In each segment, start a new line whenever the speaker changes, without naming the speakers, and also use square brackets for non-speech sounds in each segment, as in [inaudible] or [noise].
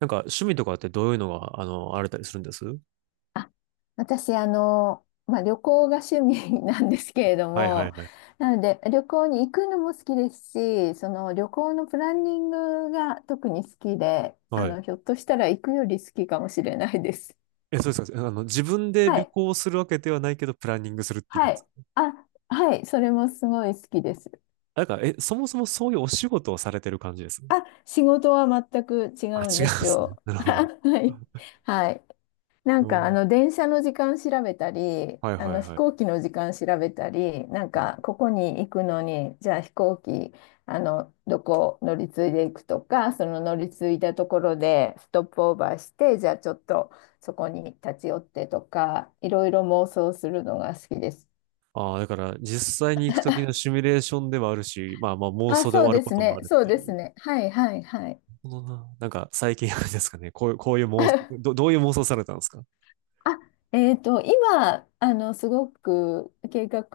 趣味とかってどういうのが、あれたりするんです？
あ、私、旅行が趣味 [laughs] なんですけれど
はいは
も、
いはい。
[laughs] なので、旅行に行くのも好きですし、その旅行のプランニングが特に好きで、
はい。
ひょっとしたら行くより好きかもしれないです。
え、そうですか。自分
[laughs]
で
は
旅
い、
行するわけではないけど、プランニングするって意味
は
です
い。
か？
あ、はい、それもすごい好きです。
そもそもそういうお仕事をされてる感じです？
あ、仕事は全く違
あ、
うん
違う
で
ん
す
ですね。
よ。
[laughs] なる
[laughs]
ほど。
はい、
[laughs]
はい。な
う
んか
ん。
電車の時間調べたり、
はいはい
飛
はい。
行機の時間調べたり、なんかここに行くのに、じゃあ飛行機、どこ乗り継いでいくとか、その乗り継いだところでストップオーバーして、じゃあちょっとそこに立ち寄ってとか、いろいろ妄想するのが好きです。
ああー、だから実際に行くときのシミュレーションではあるし、まあまあ妄
あ、
想で終
そう
わる
で
こ
す
とも
ね、
ある
そ
っ
う
て
で
い
す
う。
ね。はい、はい、はい。
なるほどな。最近あれですかね、こういう、こういう妄想、
[laughs]
どういう妄想されたんですか？
あ、今、すごく計画、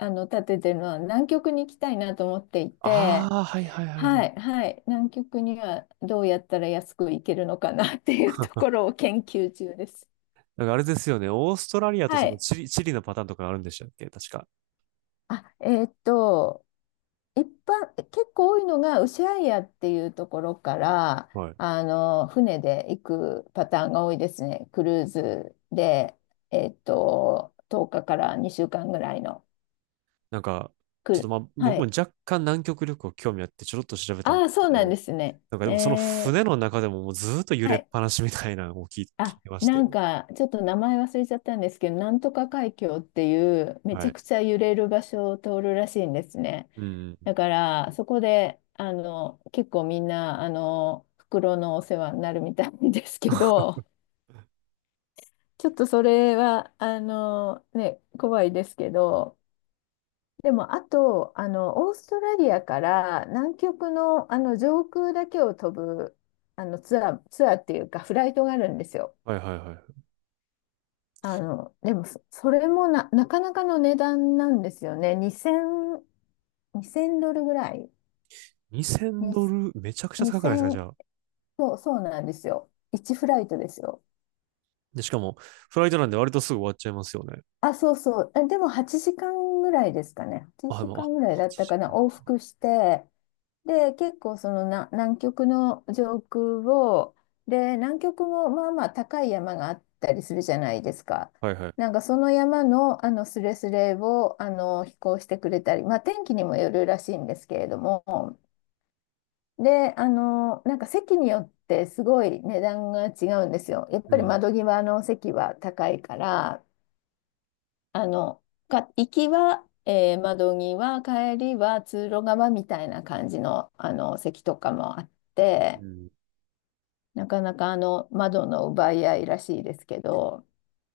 立ててるのは南極に行きたいなと思ってい
あ
て、
あー、はいはいは
は
い。
い、はい、南極にはどうやったら安く行けるのかなっていうところを研究中です。
あれですよね、オーストラリアと
は
その
い。
チリ、チリのパターンとかあるんでしたっけ確か。
あ、一般、結構多いのが、ウシャイヤっていうところから、
はい。
船で行くパターンが多いですね。クルーズで、10日かから2週間ぐらいの。
なんか、
く
ちょっと
る。
まあ、
は
僕も
い。
若干南極旅行興味あってちょろっと調べたん
あ
で
あ、
すけ
そうなん
ど、
ですね。
でもその
えー、
船の中でももうずーっと揺
は
れっ
い。
ぱなしみたいなのを聞い [laughs] 聞い
あ、
てまし
な
て。
んか、ちょっと名前忘れちゃったんですけど、なんとか海峡っていう、めち
は
ゃ
い。
くちゃ揺れる場所を通るらしいんですね。
うん。
だから、そこで、結構みんな、袋のお世話になるみたいですけど、ちょっとそれは、ね、怖いですけど、でも、あと、オーストラリアから南極の、上空だけを飛ぶツアー、ツアーっていうか、フライトがあるんですよ。
はいはいは
でもそれもなかなかの値段なんですよね。2000、にせんドルぐらい。
い。
に
2000ドル、めちゃくちゃ
2
高くないですかじゃ
0、
あ。
そう、そうなんですよ。1フライトですよ。
で、しかも、フライトなんで割とすぐ終わっちゃいますよね。
あ、そうそう。あ、でも8時間ぐらいですかね。
あ、
8
でも、
時
あ、
間ぐらいだっ
8
たか
時
な。
間かん
往
か。
復して、で、結構そのな南極の上空を、で、南極もまあまあ高い山があったりするじゃないですか。
はいはい。
なんかその山の、スレスレを飛行してくれたり、まあ、天気にもよるらしいんですけれども、で、なんか席によってすごい値段が違うんですよ。やっ
う
ぱり
ん。
窓際の席は高いから。あの、行きは、窓際、帰りは通路側みたいな感じの、席とかもあっ
う
て、
ん。
なかなか窓の奪い合いらしいですけど、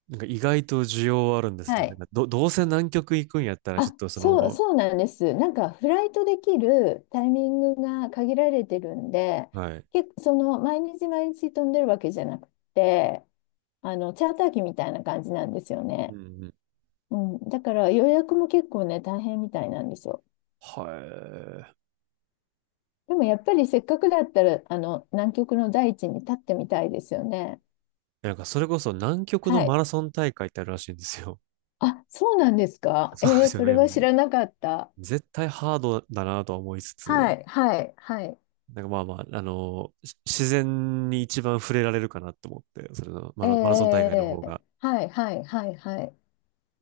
意外と需要はあるんです
は
よね。
い。
どうせ南極行くんやったら、ちょっ
あ、
とそ
そう、
の、
そうなんです。なんかフライトできるタイミングが限られてるんで、
はい。
結構その毎日毎日飛んでるわけじゃなくて、チャーター機みたいな感じなんですよ
うん
ね。
うん。
うん、だから予約も結構ね、大変みたいなんですよ。
は
でもやっぱりせっかくだったら、南極の大地に立ってみたいですよね。
い。それこそ南極の
は
マ
い。
ラソン大会ってあるらしいんですよ。
あ、そうなんです
[laughs]
か。
そうで
えー、
すよ
それ
ね。も
は
う
知らなかった。
絶対ハードだなとは思いつつ、
はい、はい、はい。
まあまあ、あのし自然に一番触れられるかなと思って、それのマ
えー
ラ、マラソン大会の
え
方
ー、えー
が。
はい、はい、はい、はい。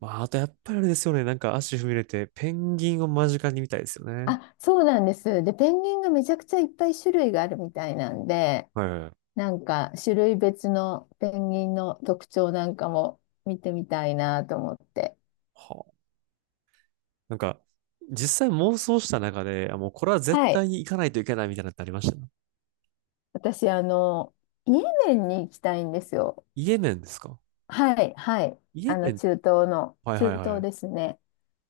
まあ、あとやっぱりあれですよね。足踏み入れて、ペンギンを間近に見たいですよね。
あ、そうなんです。で、ペンギンがめちゃくちゃいっぱい種類があるみたいなんで、
はいはいはい。
なんか種類別のペンギンの特徴なんかも見てみたいなと思って。
はあ。なんか、実際妄想した中で、あ、もうこれは絶
は
対
い。
に行かないといけないみたいなのってありました？
私、イエメンに行きたいんですよ。
イエメンですか？
はい、はい。
イエメン。
中東の、
はい
中
はいは
東
い。
ですね。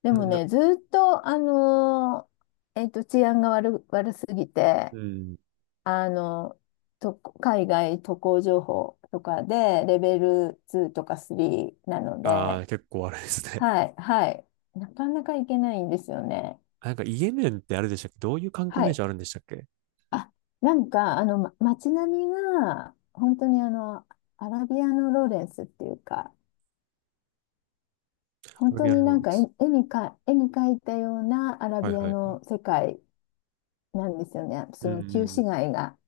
で
な、
も
な、
ね、ずっと、治安が悪すぎ
う
て、
ん。
あの、海外渡航情報とかで、レベル2とか3なの
あ
で、
あ、結構あれですね。
はい、はい。なかなか行けないんですよね。
[laughs] イエメンってあれでしたっけ、どういう観光
は
名
い。
所あるんでしたっけ？
あ、なんか、街並みが、本当にアラビアのローレンスっていうか、
ア
本
ラ
当
ビア
に
ンロ
な
ー
ん
レン
か
ス。
絵に描いたようなアラ
はい
ビア
はいはい。
の世界なんですよね。
う
その旧市
ん。
街が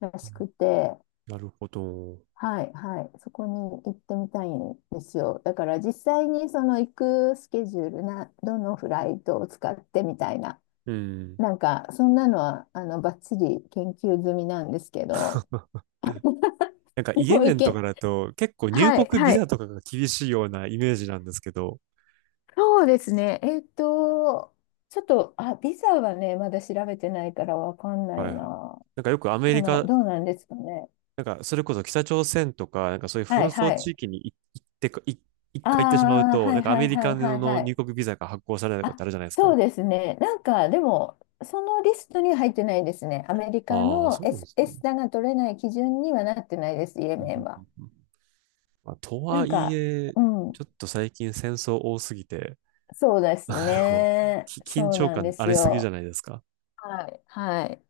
ら
う
し
ん。
くて、
なるほど。
はい、はい、そこに行ってみたいんですよ。だから実際にその行くスケジュールな、どのフライトを使ってみたいな、
うん。
なんかそんなのはバッチリ研究済みなんですけど、
[laughs]
[laughs] で
イエ
も
メ
行
ンとか
け、
だと、結構入
はい、
国ビ
は
ザ
い、
とかが厳しいようなイメージなんですけど、
そうですね。ちょっと、あ、ビザはね、まだ調べてないからわかんな
は
い
いはい。
な。
よくアメリカ、
どうなんですかね。
それこそ北朝鮮とか、そういう紛
はい、
争
は
地
い。
域に行ってか、一
あ
回行ってしまう
あ、
と、
はい、
ア
は
メ
い、
リ
は
カ
い、はい、
の
は
入
い。
国ビザが発行されないことって
あ、
あるじゃないです
そ
か。
うですね。なんか、でも、そのリストには入ってないですね。アメリカ
ああ、
の
そうなんで
S、
すね。
S タが取れない基準にはなってないです、イエ
うん
メ
う
ン
んう
は。
んうん。まあ、と
な
は
ん
い
か、
え、
う
ち
ん、
ょっと最近戦争多すぎて、
そうです
あの、
ね。
緊
そう
張
なん
感
で
あ
す
りすぎじゃ
よ。
ないですか。
はい、はい。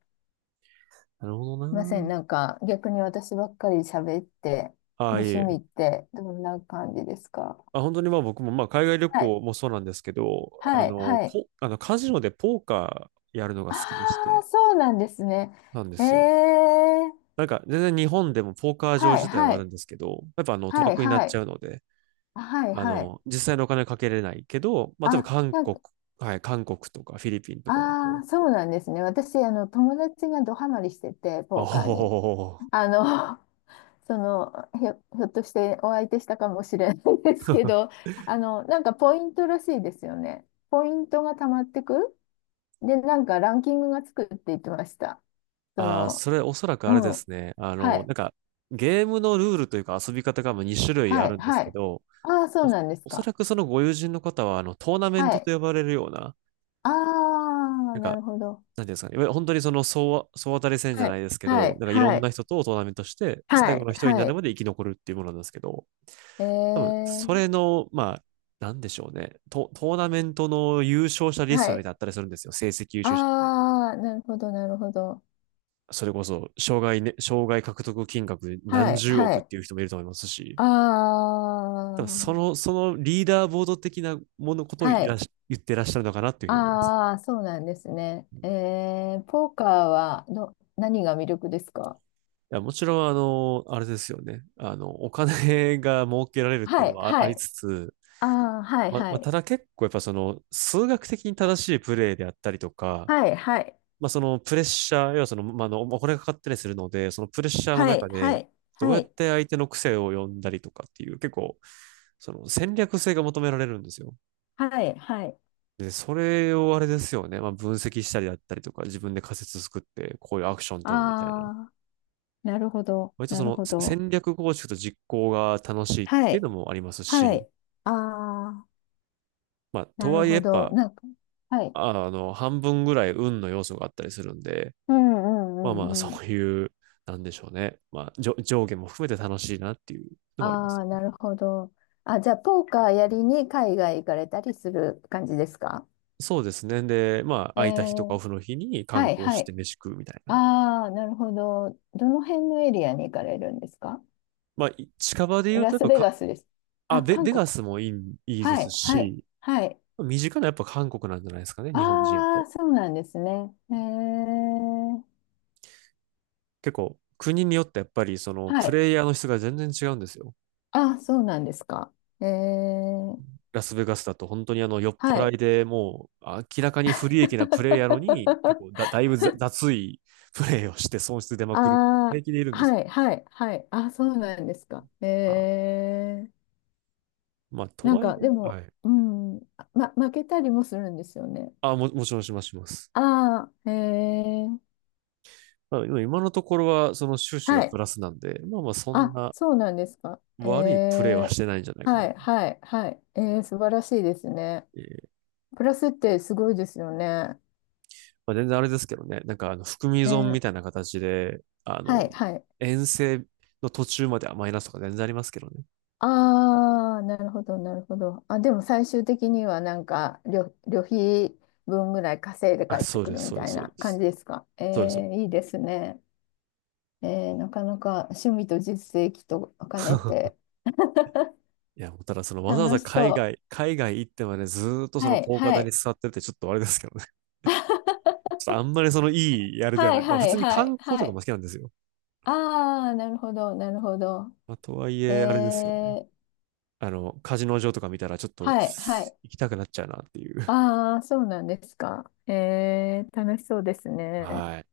なるほど
いませ
な。
ん。なんか逆に私ばっかり喋って、
あ
ご
あ、い
趣味っ
え。
てどんな感じですか？
あ、本当にまあ僕もまあ海外旅
はい。
行もそうなんですけど、あ
はい。
の、
はい。
ポ、あのカジノでポーカーやるのが
あ
好きでし
あ、
て、
そうなんですね。
なんで
え
すよ。
え
全然日本でもポーカー場
はい。
自体は
は
ある
い。
んですけど、やっぱ賭
はい。
博になっ
は
ち
い。
ゃうので、
はい。はい。
実際のお金はかけれないけど、まあ例えば
あ、
韓
なん
国、
か、
はい、韓国とかフィリピンとかだ
あ
と、
あ、そうなんですね。私、友達がドハマりしてて、
お
ポーカーに。
お
あの、[laughs] その、ひょっとしてお相手したかもしれないですけ
ー。 [laughs]
ど、なんかポイントらしいですよね。ポイントがたまってくで、なんかランキングがつくって言ってました。そ
ああ、
の、
それおそらく
う
あれで
ん。
すね。
はい。
ゲームのルールというか遊び方が2種類あ
はい。
るんです
は
け
い。
ど、
ああ、そう
お、
なんです
おそ
か。
らくそのご友人の方は、トーナメン
は
トと
い。
呼ばれるような、
ああ、
なん
な
か、
るほど。
なんていうんですかね。いわゆる本当にその総当たり戦じゃ
は
ない
い。
ですけ
は
ど、
い。
いろ
は
んな
い。
人とトーナメントして、最
は
後
い。
の一人にな
は
る
い。
まで生き残るっていうものなんですけど、
え
多分、そ
ー、
れの、まあ、なんでしょうね。トーナメントの優勝者リス
は
トみたい
い。
なのだったりするんですよ。成績優勝者みたいな。
ああ、なるほど、なるほど。
それこそ、障害獲得金額
は
何
い。
十
は
億っ
い。
ていう人もいると思いますし、
あ
ただそ
あ、
の、そのリーダーボード的なものことを
は
いら
い。
し言ってらっしゃるのかなっていうふうに思います。
ああ、そうなんですね。えー、ポーカーは、何が魅力ですか？
いや、もちろん、あれですよね。お金が儲けられるってい
は
うの
い。
は
は
あり
い。
つつ、
ああ、はい。は
まあ、た
い。
だ結構やっぱその数学的に正しいプレーであったりとか、
はい、はい、
まあ、そのプレッシャー、要はその、お金がかかったりするので、そのプレッシャーの
はい、
中
は
で、
い、
どう
は
やっ
い、
て相手の癖を読んだりとかっていう、結構、その戦略性が求められるんですよ。
はい、はい。
で、それをあれですよね、まあ、分析したりだったりとか、自分で仮説作って、こういうアクション取るみたいな。
あー、なるほど、
割と
な
そ
る
の
ほど。
戦略構築と実行が楽しいっ
は
ていう
い、
のもあります
は
し、
い。あ
まあ、
ー、な
と
る
はいえや
ほ
っ
ど。
ぱ、
なんか、はい。
半分ぐらい運の要素があったりするんで、
うんう
まあ
ん
ま
う
あ、
んう
そ
ん。
ういう、なんでしょうね。まあ、上下も含めて楽しいなっていうのはあります。
あー、なるほど。あ、じゃあ、ポーカーやりに海外行かれたりする感じですか？
そうですね。で、まあ、
え
空いた日とかオ
ー、
フの日に観
はい、
光
は
して
い。
飯食うみたいな。
あー、なるほど。どの辺のエリアに行かれるんですか？
まあ、近場で言う
ラ
と、やっ
ス
ぱ
ベ
か、
ガスです。
あ、
あ、韓
ベ
国。
ガスもいい、いいで
は
す
い、はい、
し、
はい。
身近なやっぱ韓国なんじゃないですかね、日本人や
あ
と。
あ、そうなんですね。えー、
結構、国によってやっぱり、その、
は
プ
い。
レイヤーの質が全然違うんですよ。
あ、そうなんですか。えー、
ラスベガスだと本当にあの酔っ
は
払い
い。
でもう明らかに不利益なプレイやのに結構だ、だ
[laughs]
いぶ雑いプレイをして損失出まくるって
あ
平気でいるん
あ、
ですよ。
はい、はい、はい。あ、そうなんですか。
あ、
えー、
まあ、と
なん
はいえ、
か、で
は
も、
い。
うん、負けたりもするんですよね。
もちろんしますします。
ああ、えー、
ただでも今のところはその収支が
は
プ
い。
ラスなんで、まあまあそん
あ、
な
そうなんですか。え
悪いプレイはし
ー、
てないんじゃないかな。
はい、はい、はい。えー、素晴らしいですね。
えー、
プラスってすごいですよね。
まあ、全然あれですけどね、含み
え
損みたい
ー
な形で、
はい、はい。
遠征の途中まではマイナスとか全然ありますけどね。
ああ、なるほど、なるほど。あ、でも最終的にはなんか旅費分ぐらい稼いで帰
あ、
って
そう
く
で
る
す、
み
そうで
た
す、
い
そう
な
で
感
す。
じですか。え
そうです。
ー、いいですね。えー、なかなか趣味と実績と兼ね
[laughs]
て
いや、もうただそのわざわ
楽
ざ
しそ
海外行ってまでずーっと
う。
その
はい、
ポーカー
は
台に
い。
座ってるってちょっとあれですけどね。[laughs] ちょっとあんまりそのいいあれでは
は
な
い、
い。まあ
は
普
い、
通に
はい、
観光と
は
かも
い。
好きなんですよ。
ああ、なるほど、なるほど。
まあとはい
え
えあれですよね。
ー、
カジノ場とか見たらちょっと
はい、はい。
行きたくなっちゃうなっていう。
ああ、そうなんですか。えー、楽しそうです
[laughs]
ね。
はい。